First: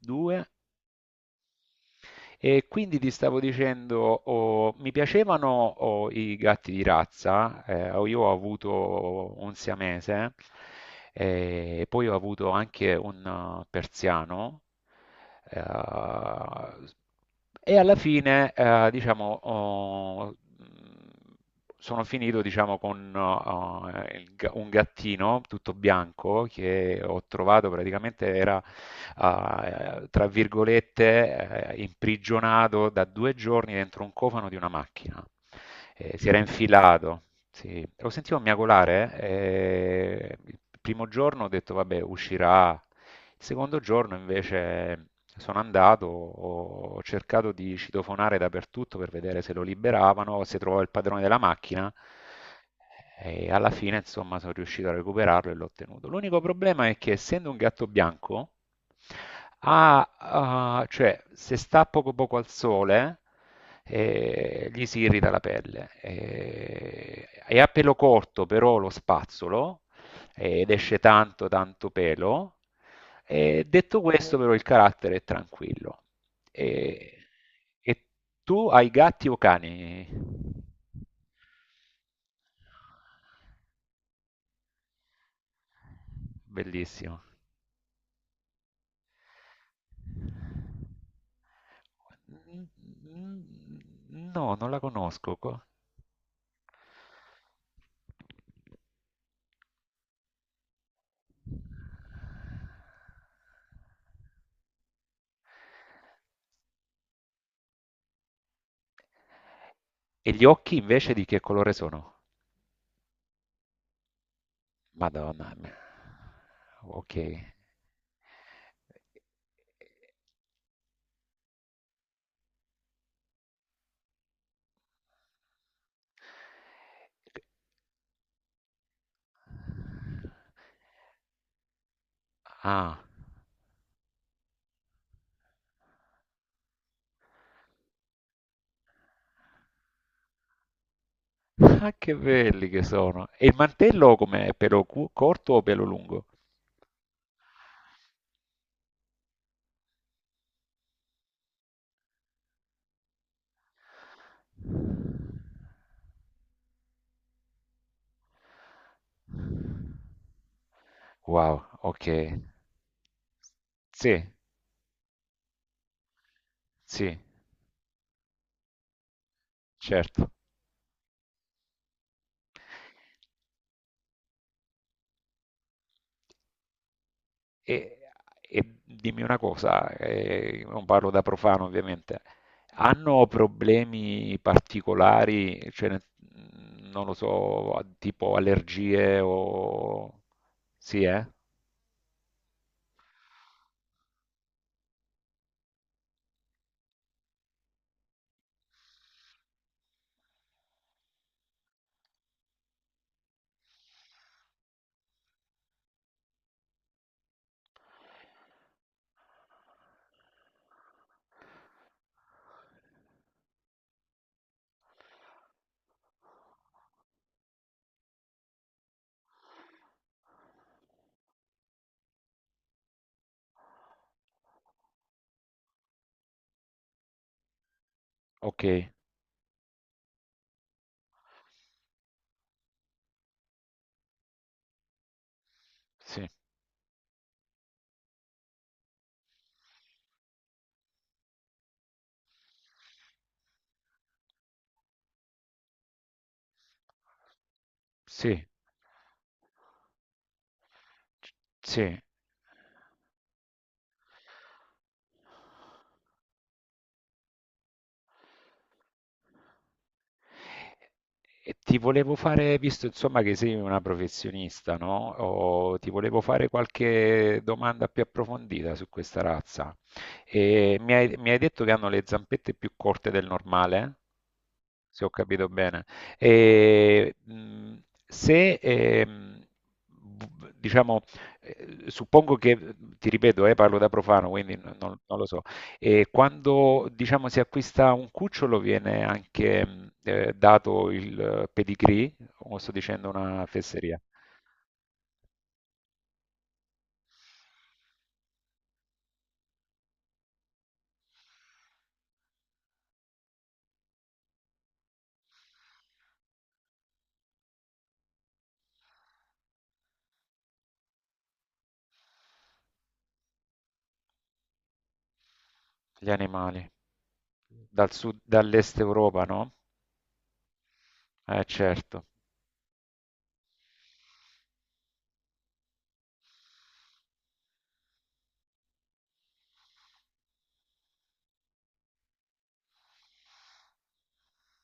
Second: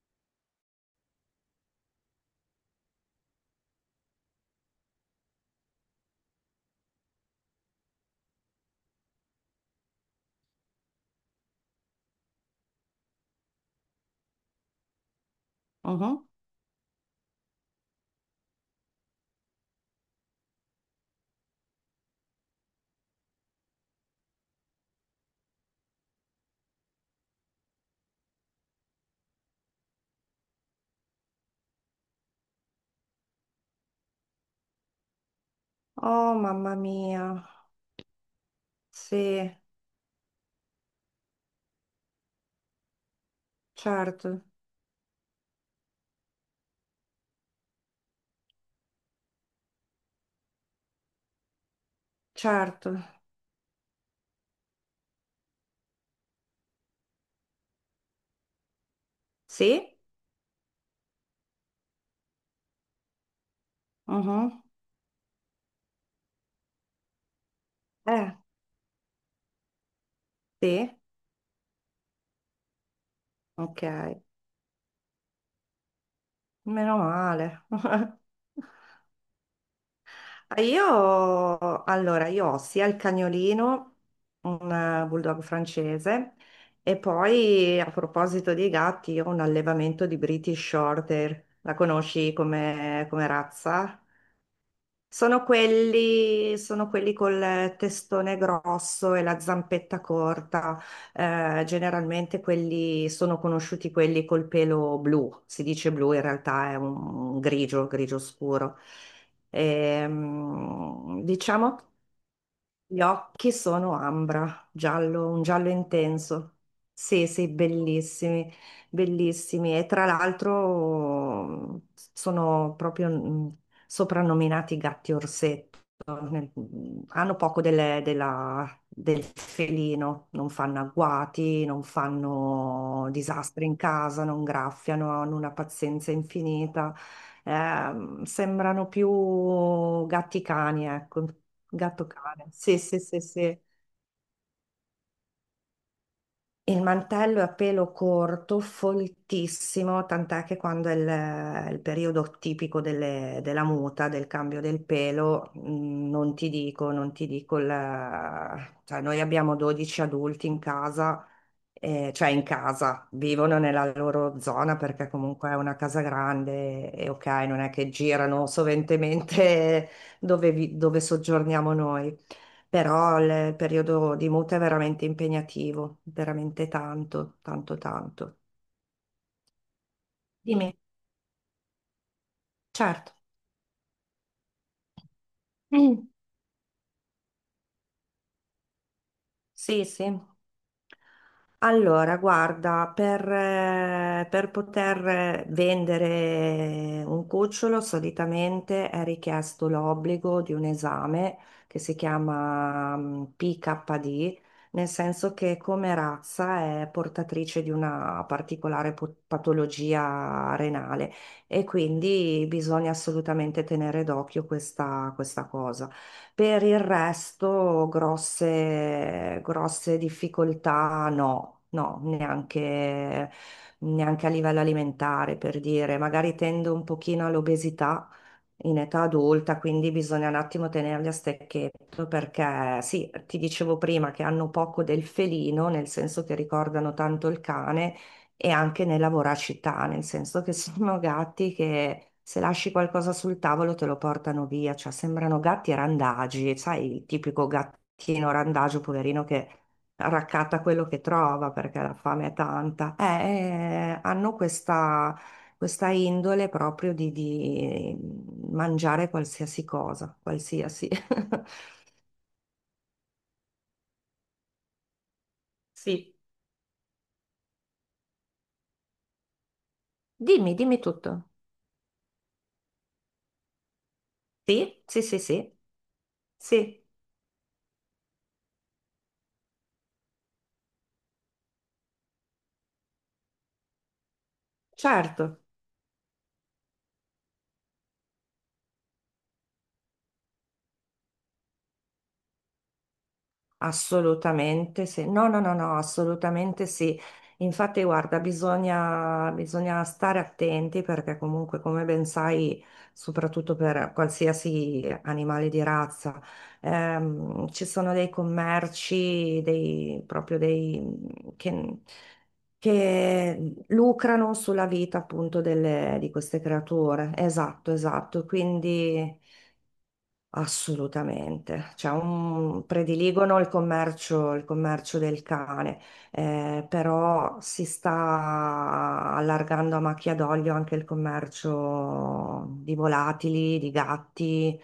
2. E quindi ti stavo dicendo, oh, mi piacevano, oh, i gatti di razza. Io ho avuto un siamese e poi ho avuto anche un persiano. eh, Mhm. e alla fine, diciamo, sono finito, diciamo, con un gattino tutto bianco che ho trovato praticamente era, tra virgolette, imprigionato da due giorni dentro un cofano di una macchina. Si Oh, era mamma infilato, mia. sì, lo sentivo miagolare. Sì, Il primo giorno ho detto, vabbè, uscirà. Il secondo giorno certo, invece sono andato, ho cercato di citofonare dappertutto per vedere se lo liberavano, se trovavo il padrone della macchina. certo. E alla fine, insomma, sono riuscito a recuperarlo e l'ho ottenuto. L'unico problema è che, essendo un gatto bianco, Sì? Cioè, se sta poco poco al sole, Mhm. e gli si irrita la pelle. E a pelo Eh, corto, però lo spazzolo ed sì. esce tanto tanto pelo. E Ok. detto questo però il carattere è tranquillo. Meno E, male. e tu hai gatti o cani? Ah, io, allora, io ho sia il cagnolino, un bulldog francese, e Bellissimo. poi a proposito dei gatti, io ho un allevamento di British Shorthair. La conosci come razza? No, non la conosco. Sono quelli, sono quelli col testone grosso e la zampetta corta. Generalmente quelli sono conosciuti quelli col pelo blu, si dice blu, in realtà è un grigio, grigio scuro. E gli occhi invece di che colore Diciamo che sono? gli occhi sono ambra, giallo, un Madonna giallo mia. intenso. Ok. Sì, sì, bellissimi, bellissimi. E tra l'altro sono proprio soprannominati gatti orsetti, nel- hanno poco del felino, non fanno agguati, non Ah. fanno disastri in casa, non graffiano, hanno una pazienza infinita. Sembrano più gatti cani, ecco, Ah, gatto che cane. belli Sì, che sì, sì, sono. E il sì. mantello com'è? Corto o pelo lungo? Il mantello è a pelo corto, foltissimo, tant'è che quando è il periodo tipico della muta, del cambio del pelo, non ti dico, non ti dico, cioè noi abbiamo 12 adulti in casa, Wow, ok. Cioè in casa, vivono nella Sì, loro zona perché comunque è una casa grande e sì, ok, non è che girano soventemente certo. dove, dove soggiorniamo noi, però il periodo di muta è veramente impegnativo, veramente tanto, tanto, E, tanto. e dimmi una cosa, Dimmi, non parlo da profano ovviamente. certo. Hanno problemi particolari? Cioè, Mm. non lo so, tipo allergie Sì, sì. o... Sì, eh? Allora, guarda, per poter vendere un cucciolo solitamente è richiesto l'obbligo di un esame che si chiama PKD, nel senso che come razza è portatrice di una particolare patologia renale e quindi bisogna assolutamente tenere d'occhio questa cosa. Per il resto, grosse, grosse difficoltà no, no, neanche, neanche a livello alimentare, per dire. Magari tendo un pochino all'obesità Ok, in età adulta, quindi bisogna un attimo tenerli a stecchetto perché sì, ti dicevo prima che hanno poco del felino, nel senso sì, che ricordano tanto il cane e anche nella voracità, nel senso che sono gatti che se lasci qualcosa sul tavolo te lo portano via, cioè sembrano gatti randagi, sai, il tipico gattino sì, randagio, poverino, che raccatta quello che c- trova perché la sì. fame è tanta. Hanno questa, questa indole proprio di mangiare qualsiasi cosa, qualsiasi. E ti volevo fare, visto insomma che sei una professionista, no? O ti Sì, volevo fare qualche domanda più approfondita su questa razza. dimmi, E dimmi tutto. mi hai detto che hanno le zampette più corte del normale, Sì, sì, se ho sì, capito sì, bene. sì, E, mh, Se, diciamo, suppongo che, ti ripeto, parlo da profano, quindi non lo certo. so, e quando, diciamo, si acquista un cucciolo viene anche, dato il, pedigree, o sto dicendo una fesseria? Assolutamente sì, no, no, no, no, assolutamente sì. Infatti, guarda, bisogna stare attenti perché comunque, come ben sai, soprattutto per qualsiasi animale di razza, ci sono dei commerci, dei, proprio dei, che, che lucrano sulla vita appunto Gli di queste animali creature. Esatto, dal sud, esatto. dall'est Europa, Quindi... no? Assolutamente, cioè, Certo, prediligono il commercio del cane, però si sta allargando a macchia d'olio anche il commercio di volatili, di gatti,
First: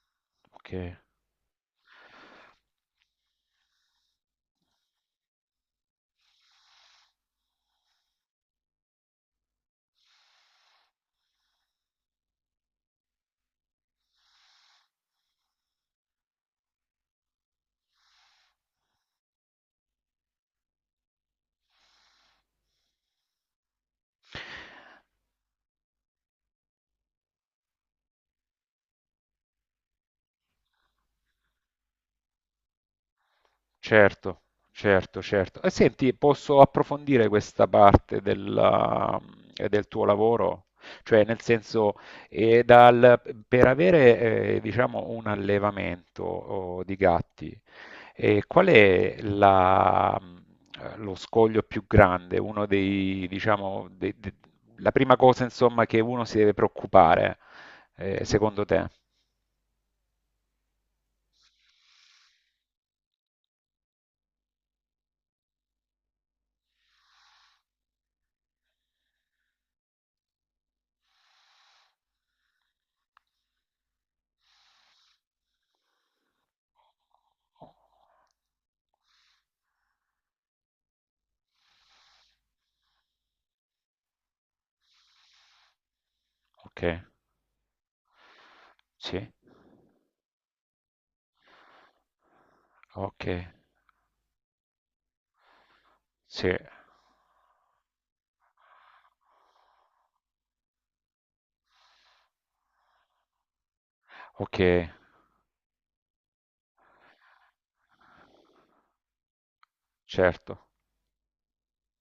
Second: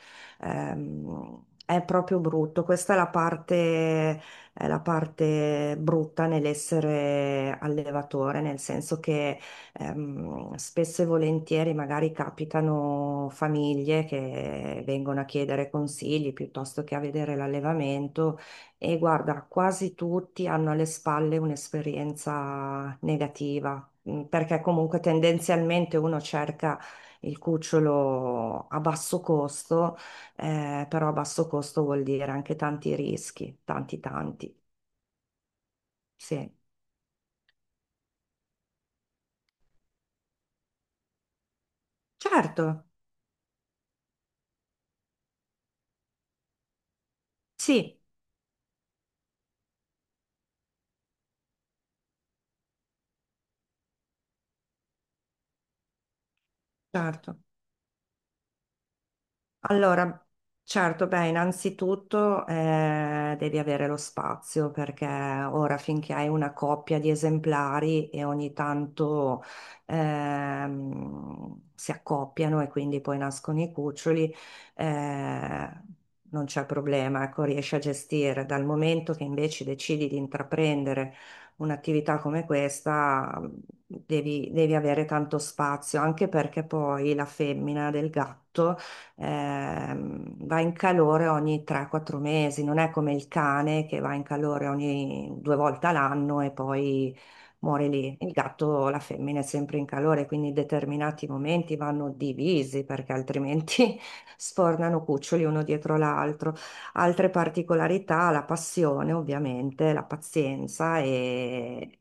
ok. È proprio brutto. Questa è la parte brutta nell'essere allevatore, nel senso che spesso e volentieri magari capitano famiglie che vengono a chiedere consigli piuttosto che a vedere l'allevamento e guarda, quasi tutti hanno alle spalle un'esperienza negativa, perché comunque tendenzialmente uno cerca il cucciolo a basso costo, però a basso costo vuol dire anche tanti rischi, tanti Certo, tanti. certo, certo. E senti, Sì, posso approfondire del tuo lavoro? Cioè, nel senso, eh, certo, dal- per avere, diciamo, un allevamento, oh, di gatti, sì, eh, qual è la- lo scoglio più grande? Uno dei, diciamo, dei- de- la prima cosa, insomma, che uno si deve preoccupare, certo. Secondo te? Allora, certo, beh, innanzitutto devi avere lo spazio perché ora finché hai una coppia di esemplari e ogni tanto si accoppiano e quindi poi nascono i cuccioli, eh, non c'è problema, ecco, riesci a gestire. Dal momento che invece decidi di intraprendere un'attività come questa, devi avere tanto spazio, anche perché Ok, poi la femmina del gatto sì. Va in calore ogni 3-4 mesi, non è come il Okay, cane che va in calore ogni due volte all'anno sì, e poi muore lì. Il gatto, la femmina è sempre in calore, quindi determinati momenti vanno divisi perché altrimenti okay. sfornano cuccioli uno dietro l'altro. Altre particolarità, la passione ovviamente, la Certo, pazienza e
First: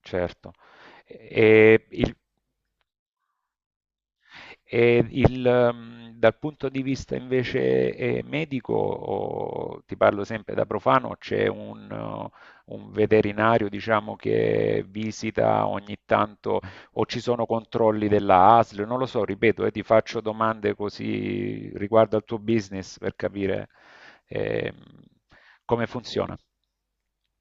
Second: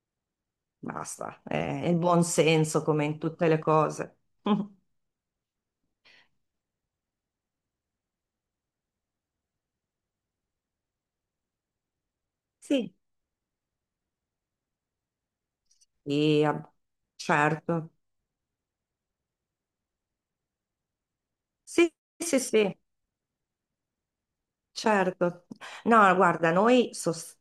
certo. basta, è E il il buon senso come in tutte le cose. E il, Dal punto di vista invece, medico, o ti parlo sempre da profano, c'è un un Sì, veterinario, diciamo, che visita ogni sì, tanto, ah, o ci sono certo. controlli della ASL? Non lo so, ripeto, ti faccio domande così Sì, riguardo al tuo sì, sì, business per capire, ehm, certo. come No, funziona. guarda, noi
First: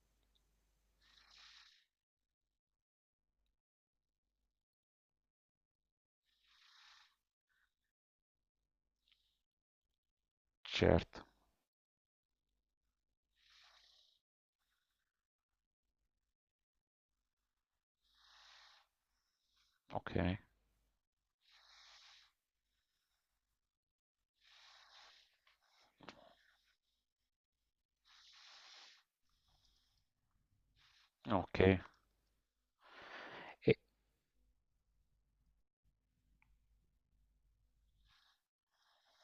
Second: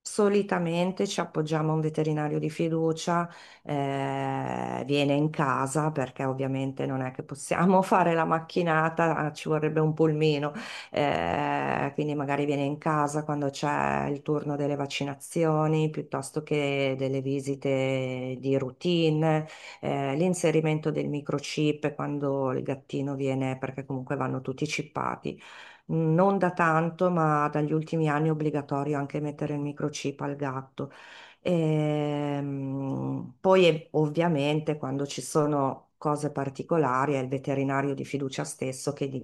solitamente ci appoggiamo a un veterinario di fiducia, viene in casa perché ovviamente non è che possiamo fare la macchinata, ah, ci vorrebbe un pulmino, Certo, quindi magari viene in casa quando c'è il turno delle vaccinazioni piuttosto che delle visite di routine, okay, l'inserimento del microchip quando il gattino viene, perché comunque vanno tutti chippati non da tanto, ma dagli ultimi anni è obbligatorio anche mettere il microchip al gatto. okay. Poi E ovviamente quando ci sono cose particolari è il veterinario di fiducia stesso che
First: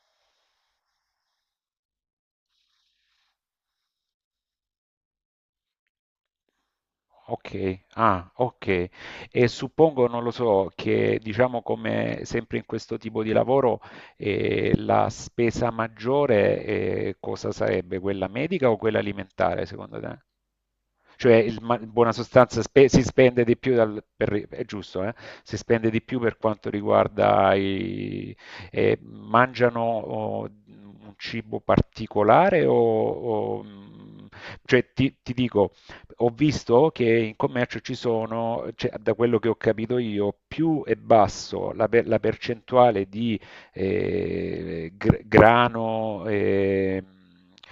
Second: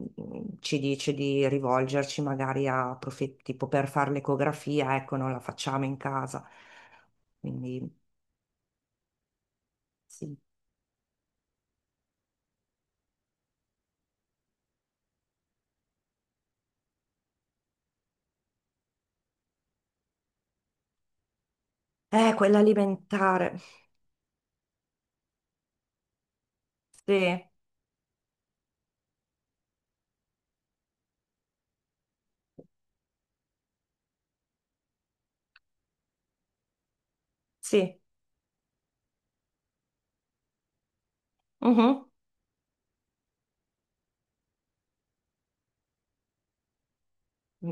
ci dice di rivolgerci magari a tipo per fare l'ecografia, ecco, non la facciamo in casa. ok, Quindi ah, ok. E suppongo, non lo sì. so, che, diciamo, come sempre in questo tipo di lavoro la spesa maggiore cosa sarebbe? Quella medica o quella alimentare, secondo te? Cioè, in buona sostanza, si spende di Quell'alimentare. più, è giusto, eh? Si spende di più per quanto Sì, riguarda i... mangiano, oh, un cibo particolare o... o, mm, cioè, ti dico, ho visto che in commercio ci sì. sono, cioè, da quello che ho capito io, più è basso la per- Mhm. la percentuale di grano,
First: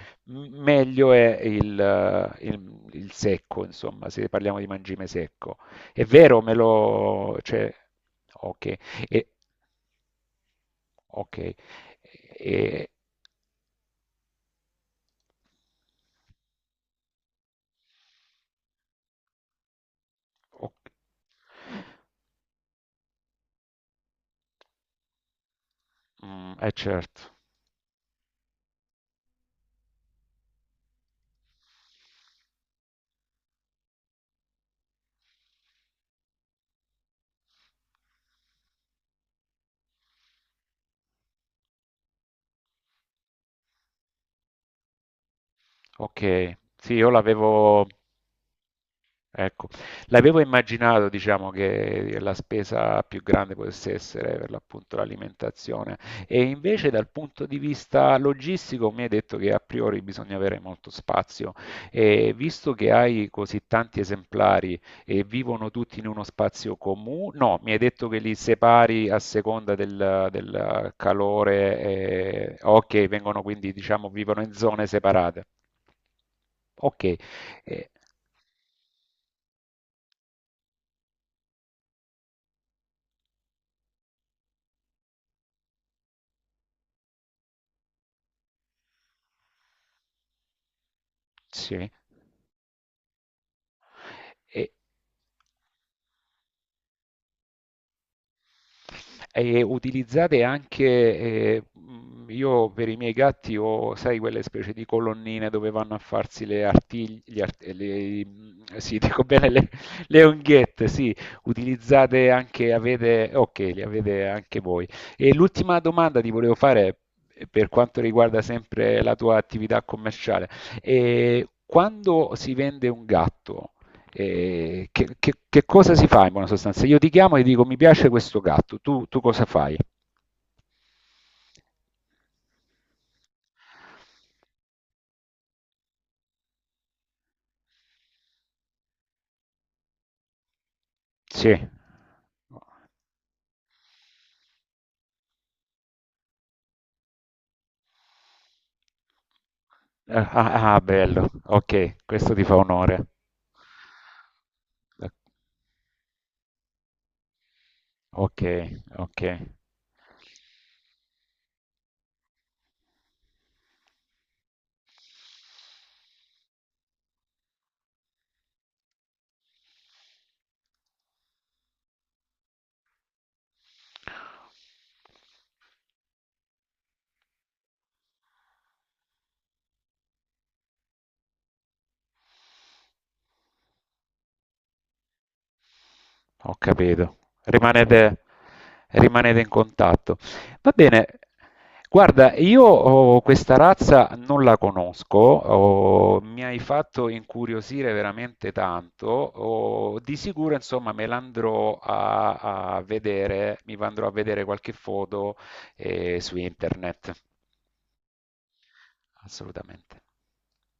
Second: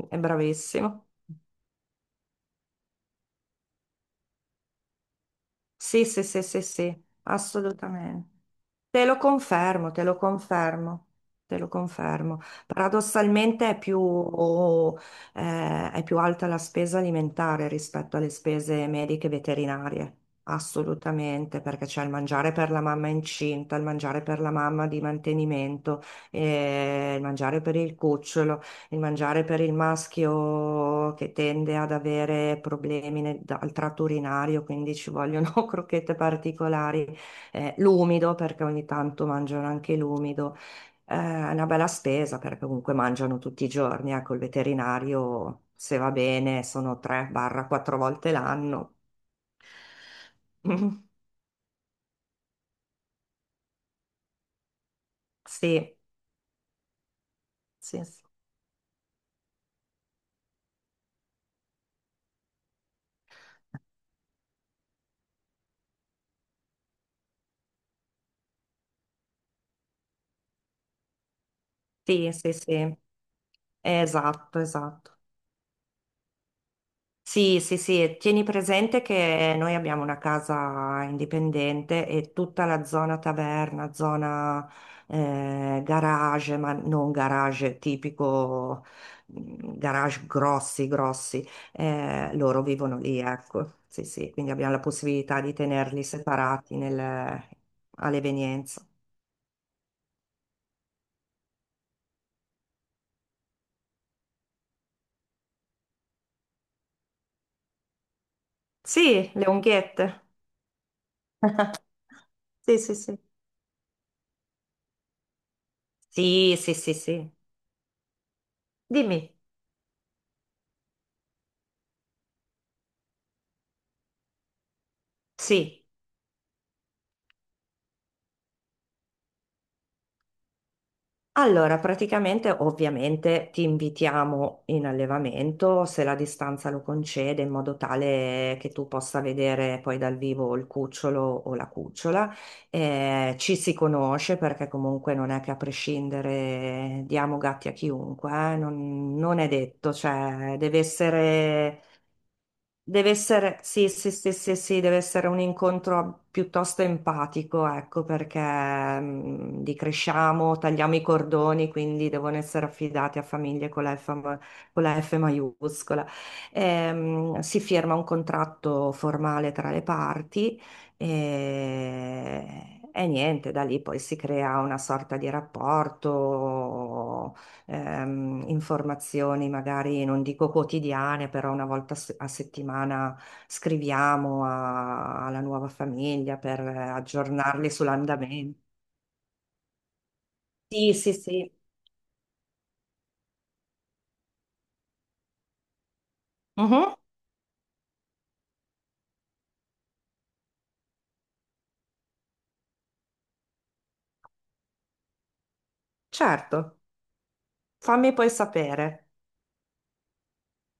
È bravissimo. meglio è il secco, insomma, se parliamo di mangime secco. È Sì, sì, vero, sì, me sì, sì, lo... cioè, assolutamente. ok, Te lo e- confermo, te lo confermo, ok, te lo confermo. e- Paradossalmente è più alta la spesa alimentare rispetto alle spese mediche e veterinarie, ok. assolutamente, perché c'è il mangiare per la mamma incinta, il mangiare per la mamma di mantenimento, Certo, il mangiare per il cucciolo, il mangiare per il maschio che tende ad avere problemi al tratto urinario, quindi ci vogliono crocchette particolari, l'umido, perché ogni tanto mangiano anche l'umido. È una bella spesa perché comunque mangiano tutti i giorni, ecco, il veterinario, se va ok. bene, Sì, sono io l'avevo... 3-4 volte l'anno. Ecco, l'avevo immaginato, diciamo, che la spesa più grande potesse essere per l'appunto Sì, l'alimentazione, e invece dal punto di sì, vista sì, logistico mi hai detto che a priori bisogna avere molto spazio, e visto che hai così tanti esemplari e vivono tutti in uno spazio comune, no, mi hai detto che li separi a seconda del, del calore, sì, sì, e... sì. ok, vengono quindi, diciamo, vivono in Esatto, zone esatto. separate. Ok, Sì, sì, eh, sì, tieni presente che noi abbiamo una casa indipendente e tutta la zona taverna, zona garage, ma non garage tipico, garage grossi, grossi, sì. Loro vivono lì, ecco. Sì, sì, quindi E, abbiamo la possibilità di tenerli separati all'evenienza. e utilizzate anche, io per i miei gatti ho, sai, quelle specie di colonnine dove vanno a farsi le artigli, gli art- le- sì, dico Sì, le bene, le, unghiette. le unghiette, sì, Sì, sì, sì. avete, ok, li avete anche voi. E l'ultima domanda ti volevo Sì, sì, sì, fare, sì. Per quanto riguarda sempre la Dimmi, tua attività commerciale. E quando si vende un gatto, che sì. cosa si fa in buona sostanza? Io ti chiamo e ti dico mi piace questo gatto, tu cosa fai? Allora, praticamente ovviamente ti invitiamo in allevamento se la distanza lo concede, in modo tale che tu possa vedere poi dal vivo il cucciolo o Sì. la cucciola. Ci si conosce perché comunque non è che a prescindere diamo gatti a chiunque, non, non è detto, Ah, cioè ah, deve ah, bello, essere. ok, questo ti fa onore. Deve essere, sì, sì, sì, sì, sì, deve essere un incontro piuttosto empatico, ecco, perché Ok, ok. Li cresciamo, tagliamo i cordoni, quindi devono essere affidati a famiglie con la F, con la F maiuscola. Si firma un contratto formale tra le parti e niente, da lì poi si crea una sorta di rapporto, informazioni, magari non dico quotidiane, però una volta a settimana scriviamo alla nuova famiglia Ho per capito. aggiornarli Rimanete, sull'andamento. rimanete in contatto. Va Sì, bene. sì, sì. Guarda, io, oh, questa razza non la conosco. Oh, mi hai Mhm, fatto incuriosire veramente tanto. Oh, di sicuro, insomma, me l'andrò a, a vedere, mi andrò a vedere qualche foto su certo, internet. fammi poi sapere. Assolutamente.